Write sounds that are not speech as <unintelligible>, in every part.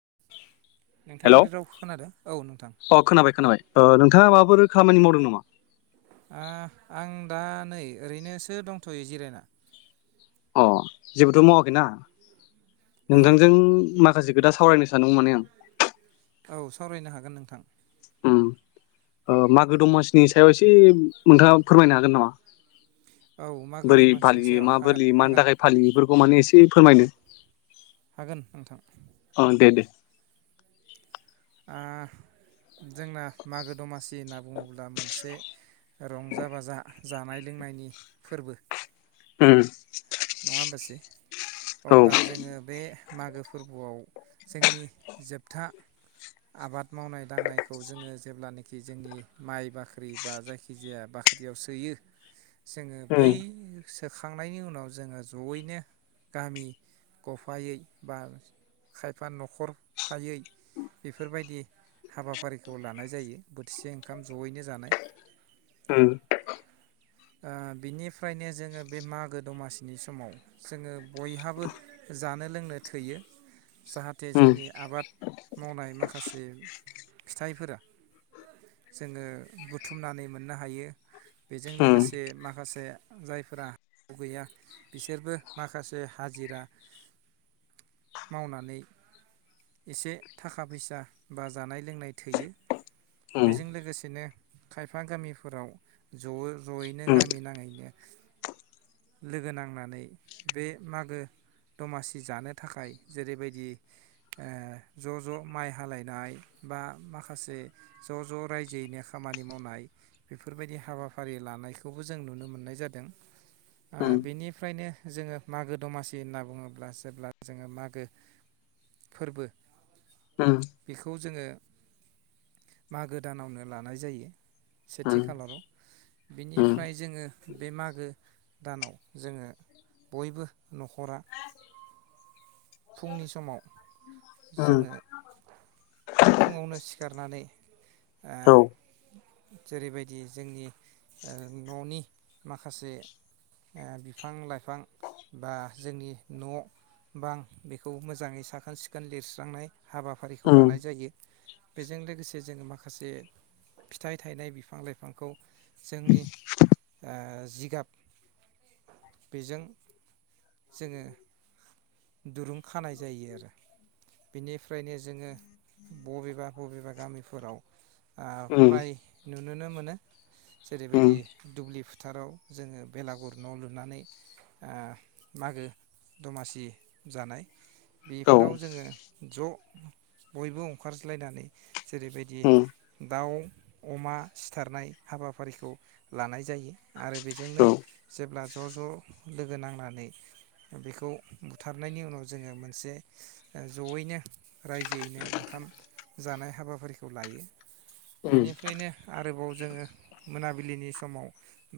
<inaudible> नोंथाङा हेलौ आंनि रावखौ खोनादों? औ नोंथां। अ खोनाबाय खोनाबाय ओ नोंथाङा माबाफोर खामानि मावदों नामा? आ आं दा नै ओरैनोसो दंथ'यो जिरायना। अ' जेबोथ' मावाखैना? ओहो नोंथांजों माग खासे खोथा सावरायनो सानदोंमोन माने आं। औ सावरायनो हागोन नोंथां। उम ओ मागो दमासिनि सायाव एसे नोंथाङा फोरमायनो हागोन नामा? औ मागो बोरै दमासिनि सायाव फालियो मा हागोन बोरलि मानि हागोन थाखाय फालियो बेफोरखौ माने एसे इ फोरमायनो हागोन नोंथां। अ दे दे आ जोंना मागो दमासि होनना बुङोब्ला मोनसे रंजा बाजा जानाय लोंनायनि फोरबो। उम। नङा होनबासै? औ अब्ला जोङो बे मागो फोरबोआव जोंनि जोबथा आबाद मावनाय दांनायखौ जोङो जेब्लानाखि जोंनि माइ बाख्रि बा जायखि जाया बाख्रियाव सोयो जोङो उम बै सोखांनायनि उनाव जोङो जयैनो गामि ग'फायै बा खायफा न'खर फायै बेफोरबायदि हाबाफारिखौ लानाय जायो बोथिसे ओंखाम जयैनो जानाय। उम। ओ बिनिफ्रायनो जोङो बे मागो दमासिनि समाव जोङो बयहाबो जानो लोंनो थोयो। जाहाथे उम जोंनि आबाद मावनाय माखासे फिथाइफोरा जोङो बुथुमनानै मोननो हायो बेजों लोगोसे से उम माखासे जायफोरा हा हु गैया बिसोरबो माखासे हाजिरा मावनानै एसे थाखा फैसा बा जानाय लोंनाय थोयो उम बेजों लोगोसेनो खायफा गामिफोराव ज' ज'यैनो उम गामि नाङैनो लोगो नांनानै बे मागो दमासि जानो थाखाय जेरैबायदि ओ ज' ज' माइ हालायनाय बा माखासे ज' ज' रायजोयैनो खामानि मावनाय बेफोरबायदि हाबाफारि लानायखौबो जों नुनो मोननाय जादों। ओ बेनिफ्रायनो जोङो मागो दमासि होनना बुङोब्ला जेब्ला जोङो मागो फोरबो उम बेखौ जोङो मागो दानावनो लानाय जायो सेथि उम खालाराव उम बिनिफ्राय जोङो बे मागो दानाव जोङो बयबो न'खरा फुंनि समाव जोङो फुङावनो सिखारनानै ओ औ जेरैबायदि जोंनि ओ न'नि माखासे ओ बिफां लाइफां बा जोंनि न' बां बेखौ मोजाङै साखोन सिखोन लिरस्रांनाय हाबाफारिखौ उम लानाय जायो। बेजों लोगोसे जोङो माखासे फिथाइ थायनाय बिफां लाइफांखौ जोंनि ओ जिगाब बेजों जोङो दुरुं खानाय जायो आरो बेनिफ्रायनो जोङो बबेबा बबेबा गामिफोराव ओ उम फ्राय नु नुनो मोनो उम जेरैबायदि दुब्लि फोथाराव जोङो बेलागुर न' लुनानै ओ मागो दमासि जानाय औ उम औ बेफोराव जोङो ज' बयबो ओंखारज्लायनानै जेरैबायदि उम दाउ अमा सिथारनाय हाबाफारिखौ लानाय जायो आरो बेजोंनो जेब्ला ज' ज' लोगो नांनानै बेखौ बुथारनायनि उनाव जोङो मोनसे जयैनो रायजोयैनो ओंखाम जानाय हाबाफारिखौ लायो बेनिफ्रायनो आरोबाव जोङो मोनाबिलिनि समाव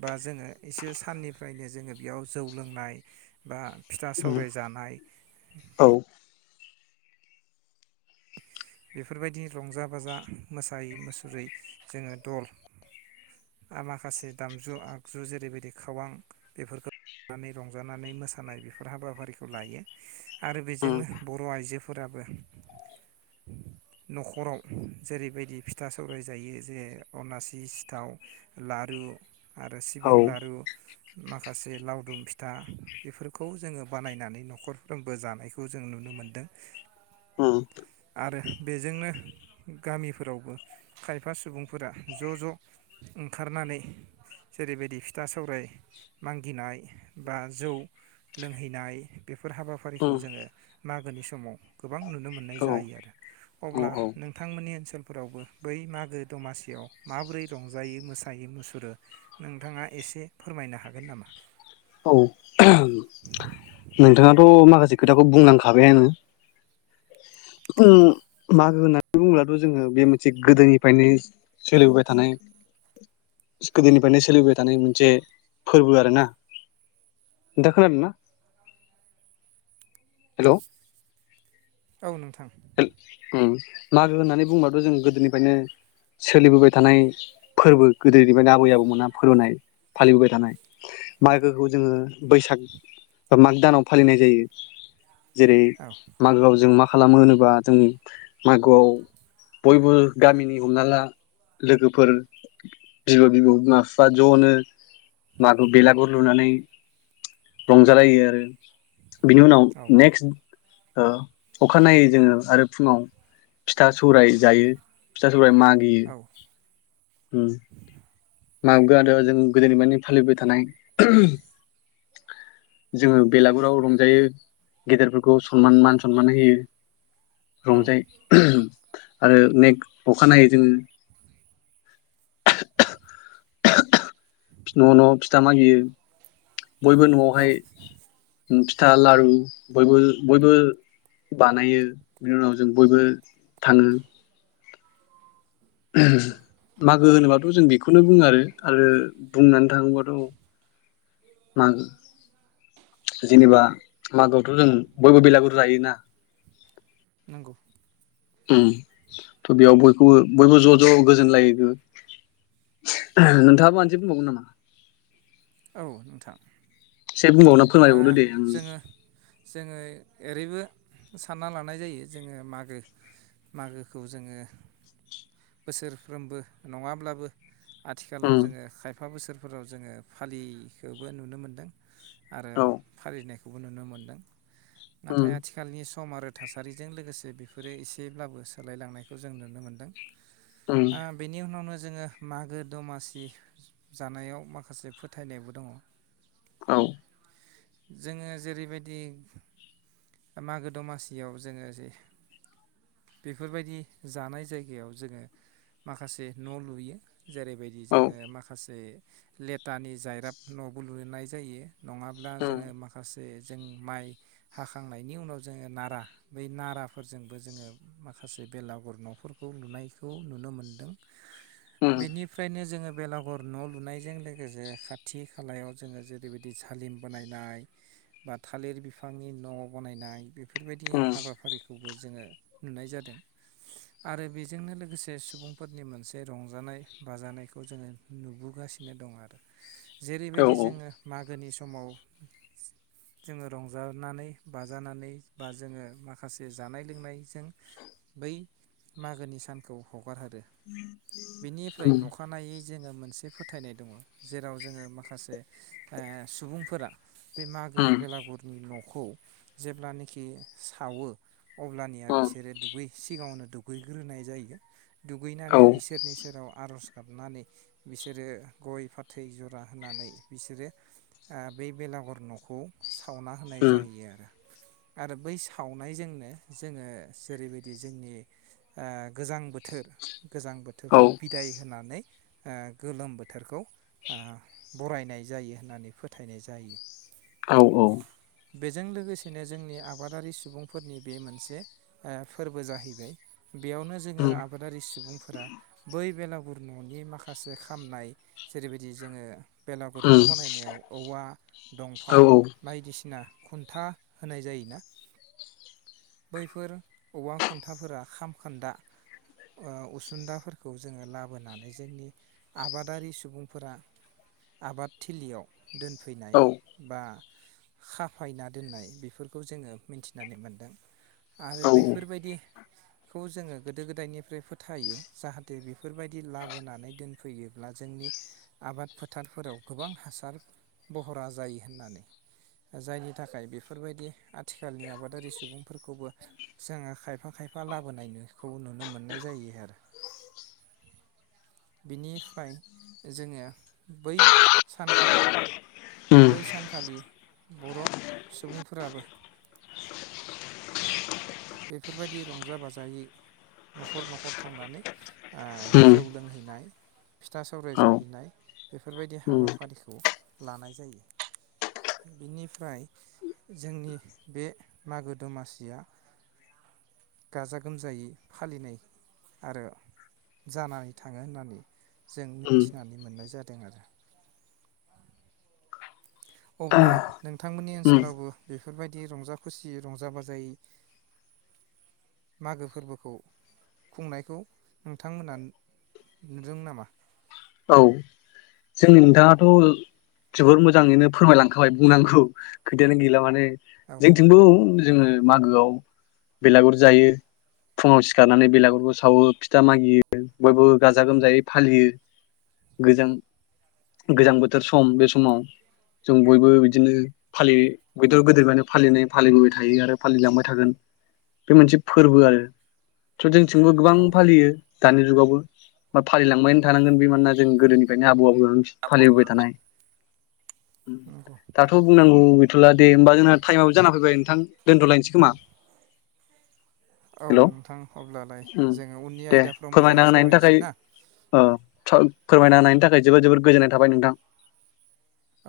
बा जोङो एसे साननिफ्रायनो जोङो बेयाव जौ लोंनाय बा फिथा उम सावराय जान नाय औ बे बेफोरबायदि रंजा बाजा मोसायै, मुसुरै जोङो दल आरो माखासे दामजु आगजु जेरैबायदि खावां बेफोरखौ दामनानै रंजानानै मोसानाय बेफोर हाबाफारिखौ लायो आरो उम बेजोंनो बर' आइजोफोराबो न'खराव जेरैबायदि फिथा सौराय जायो जे अनासि, सिथाव, लारु आरो सिबिं औ लारु माखासे लावदुम फिथा बेफोरखौ जोङो बानायनानै न'खरफ्रोमबो जानायखौ जों नुनो मोनदों। उम आरो बेजोंनो गामिफोरावबो खायफा सुबुंफोरा ज' ज' ओंखारनानै जेरैबायदि फिथा सौराय मागिनाय बा जौ लोंहैनाय बे फोर हाबाफारिखौ उम जोङो मागोनि समाव गोबां नुनो मोननाय औ जायो। औ अब्ला नोंथांमोननि ओनसोलफोरावबो बै मागो दमासियाव माबोरै रंजायो मोसायो मुसुरो नोंथाङा एसे फोरमायनो हागोन नामा? औ <unintelligible> नोंथाङाथ' माखासे खोथाखौ बुंलांखाबायानो ओ मागो होननानै बुङोब्लाथ' जोङो बे मोनसे गोदोनिफ्रायनो सोलिबोबाय थानाय गोदोनिफ्रायनो सोलिबोबाय थानाय मोनसे फोरबो आरो ना नोंथां खोनादों ना? हेलौ। औ नोंथां। ओम मागो होननानै बुंबाथ' जों गोदोनिफ्रायनो सोलिबोबाय थानाय फोरबो गोदोनिफ्रायनो आबै आबौमोना <unintelligible> फालिबोबाय थानाय मागोखौ जोङो बैसाग बा माग दानाव फालिनाय जायो। जेरै औ मागोआवजों मा खालामो नों बा जों मागोआव बयबो गामिनि हमना ला लोगोफोर बिबै बिबौ बिमा बिफा ज'नो मागो बेलागुर लुनानै रंजालायो आरो। बिनि उनाव औ नेकस्ट ओ अखानायै जोङो आरो फुङाव फिथा सौराय जायो फिथा सौराय मागियो औ ओम। मागोयाथ' जों गोदोनिफ्रायनो फालिबाय थानाय जोङो बेलागुराव रंजायो गेदेरफोरखौ सनमान मान सनमान होयो। रंजायो। <unintelligible> आरो नेक अखानायैै जोङो <unintelligible> न' न' फिथा मागियो। बयबो औ न'आवहाय <unintelligible> फिथा लारु बयबो बयबो बानायो बेनि उनाव जों बयबो थाङो। <unintelligible> मागो होनोबाथ' जों बेखौनो बुङो आरो आरो बुंनानै थाङो बाथ' मागो जेनेबा मागोआवथ' जों बयबो बेलागुर जायोना। नांगौ <inaudible> ओम थ' बेयाव बयखौबो बयबो ज' ज' गोजोनलायो नोंथाङा <unintelligible> नामा? औ नोंथां। एसे बुंबावना ओ फोरमायबावदो दे आं जोङो जोङो। ओरैबो सानना लानाय जायो जोङो मागो मागोखौ जोङो बोसोरफ्रोमबो नङाब्लाबो आथिखालाव उम जोङो खायफा बोसोर। फोराव जोङो। फालिखोबो नुनो मोनदों। आरो औ फालिनाय खौबो नुनो मोनदों। उम नाथाय आथिखालनि। सम आरो थासारिजों लोगोसे बेफोरो एसेब्लाबो सोलायलांनायखौ जों नुनो मोनदों। उम ओ बेनि उनावनो। जोङो मागो दमासि जानायाव माखासे। फोथायनायबो दङ। औ जोङो जेरैबायदि, मागो दमासियाव जोङो जे, बेफोरबायदि जानाय जायगायाव जोङो माखासे न' लुयो। जेरै बायदि औ जोङो माखासे लेटानि जायराब न'बो लुनाय जायो नङा ब्ला उम जोङो माखासे जे जों माइ हाखांनायनि उनाव जोङो नारा बै नाराफोरजोंबो जोङो माखासे बेलागुर न'फोरखौ लुनायखौ नुनो मोनदों। उम बेनिफ्रायनो जोङो बेलागुर न' लुनायजों लोगोसे खाथि खालायाव जोङो जेरैबायदि जालिम बानायनाय बा थालिर बिफांनि न' बनायनाय बे बेफोर बायदि उम हाबाफारिखौबो जोङो नुनाय जादों आरो बेजोंनो लोगोसे सुबुंफोरनि मोनसे रंजानाय बाजानायखौ जोङो नुबोगासिनो दं आरो। जेरै औ बायदि जोङो मागोनि स समाव जोङो रंजानानै बाजानानै बा जोङो माखासे जानाय लोंनायजों बै मागोनि सानखौ हगारहरो। बेनिफ्राय उम अखानायै जोङो मोनसे फोथायनाय दङ जेराव जोङो माखासे ओ सुबुंफोरा बे मागो उम बेलागुरनि न' खौ जेब्लानाखि सावो अब्लानिया उम बिसोरो दुगै सिगाङावनो दुगैग्रोनाय जायो। औ दुगैनानै इसोरनि सेराव आर'ज गाबनानै बिसोरो गय फाथै जरा होनानै बिसोरो बै बेलागर न'खौ सावना होनाय उम जायो आरो। आरो बै सावनायजोंनो जोङो जेरैबायदि जोंनि ओ गोजां बोथोर गोजां बोथोरखौ बिदाय होनानै ओ गोलोम बोथोरखौ ओ बरायनाय जायो होननानै फो थायनाय जायो। औ औ। बेजों लोगोसेनो जोंनि आबादारि सुबुंफोरनि बे मोनसे ओ फोरबो जाहैबाय। बेयावनो जोङो उम आबादारि सुबुंफोरा बै बेला गुर न'नि माखासे खामनाय जेरैबायदि जोङो बेलागुर न' उम बानायनायाव औवा दंफां औ बायदिसिना खुन्था होनाय जायोना? बैफोर औवा खुन्थाफोरा खाम खोन्दा ओ उसुदाफोरखौ जोङो लाबोनानै जोंनि आबादारि सुबुंफोरा आबाद थिलियाव दोनफैनाय औ बा खाफायना दोननाय बेफोरखौ जोङो मिनथिनानै मोनदों आरो औ औ बैफोरबायदि खौ जोङो गोदो गोदायनिफ्राय फोथायो जाहाथे बेफोरबायदि लाबोनानै दोनफैयोब्ला जोंनि आबाद फोथारफोराव गोबां हासार बहरा जायो होननानै जायनि थाखाय बेफोरबायदि आ थिखालनि आबादारि सुबुंफोरखौबो जोङो खायफा खायफा लाबोनायनोखौ नुनो मोननाय जायो आरो बिनिफाय जोङो बै सानखालि उम बै सानखालि बर' सुबुंफोराबो बेफोरबायदि रंजा बाजायै नख'र नख'र थांनानै ओ उम जौ लोंहैनाय फिथा सौराय औ जाहैनाय बेफोरबायदि उम हाबाफारिखौ लानाय जायो बिनिफ्राय जोंनि बे मागो दमासिया गाजा गोमजायै फालिनाय आरो जानानै थाङो होननानै जों उम मिथिनानै मोननाय जा दों आरो अब्ला नोंथांमोननि उम ओनसोलावबो बे फोरबायदि रंजा खुसि रंजा बाजायै मागो फोरबोखौ खुंनायखौ नोंथांमोना नुदों नामा? औ जोंनि नोंथाङाथ' जोबोर मोजाङैनो फोरमायलांखाबाय बुंनांगौ खोथायानो गैला माने औ जोंथिंबो जोङो मागोआव बेलागुर जायो फुङाव सिखारनानै बेलागुरखौ सावो फिथा मागियो बयबो गाजा गोमजायै फालियो गोजां गोजां बोथोर सम बे समाव जों बयबो बिदिनो फालि गोदो गोदायफायनो फालिनाय फालिबोबाय थायो आरो फालिलांबाय थागोन बे मोनसे फोरबो आरो थ' जों थिंबो गोबां औ फालियो दानि जुगावबो बा फालिलांबायानो थानांगोन बे मानोना जों गोदोनिफ्राय आबौ <unintelligible> फालिबोबाय थानाय नंगौ दाथ' बुंनांगौ थला दे होमबा जोंना टाइमाबो जाना फैबाय नोंथां दोन्थ'लायनोसै खोमा हेल' औ नोंथां अब्लालाय उम जोङो उननि दे आयदाफ्राव फोरमायना मोजाङै होनायनि थाखाय सावरायनोसै ना ओ फोरमायना होनायनि थाखाय जोबोद जोबोद गोजोननाय थाबाय नोंथां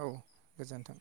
औ गोजोन्थों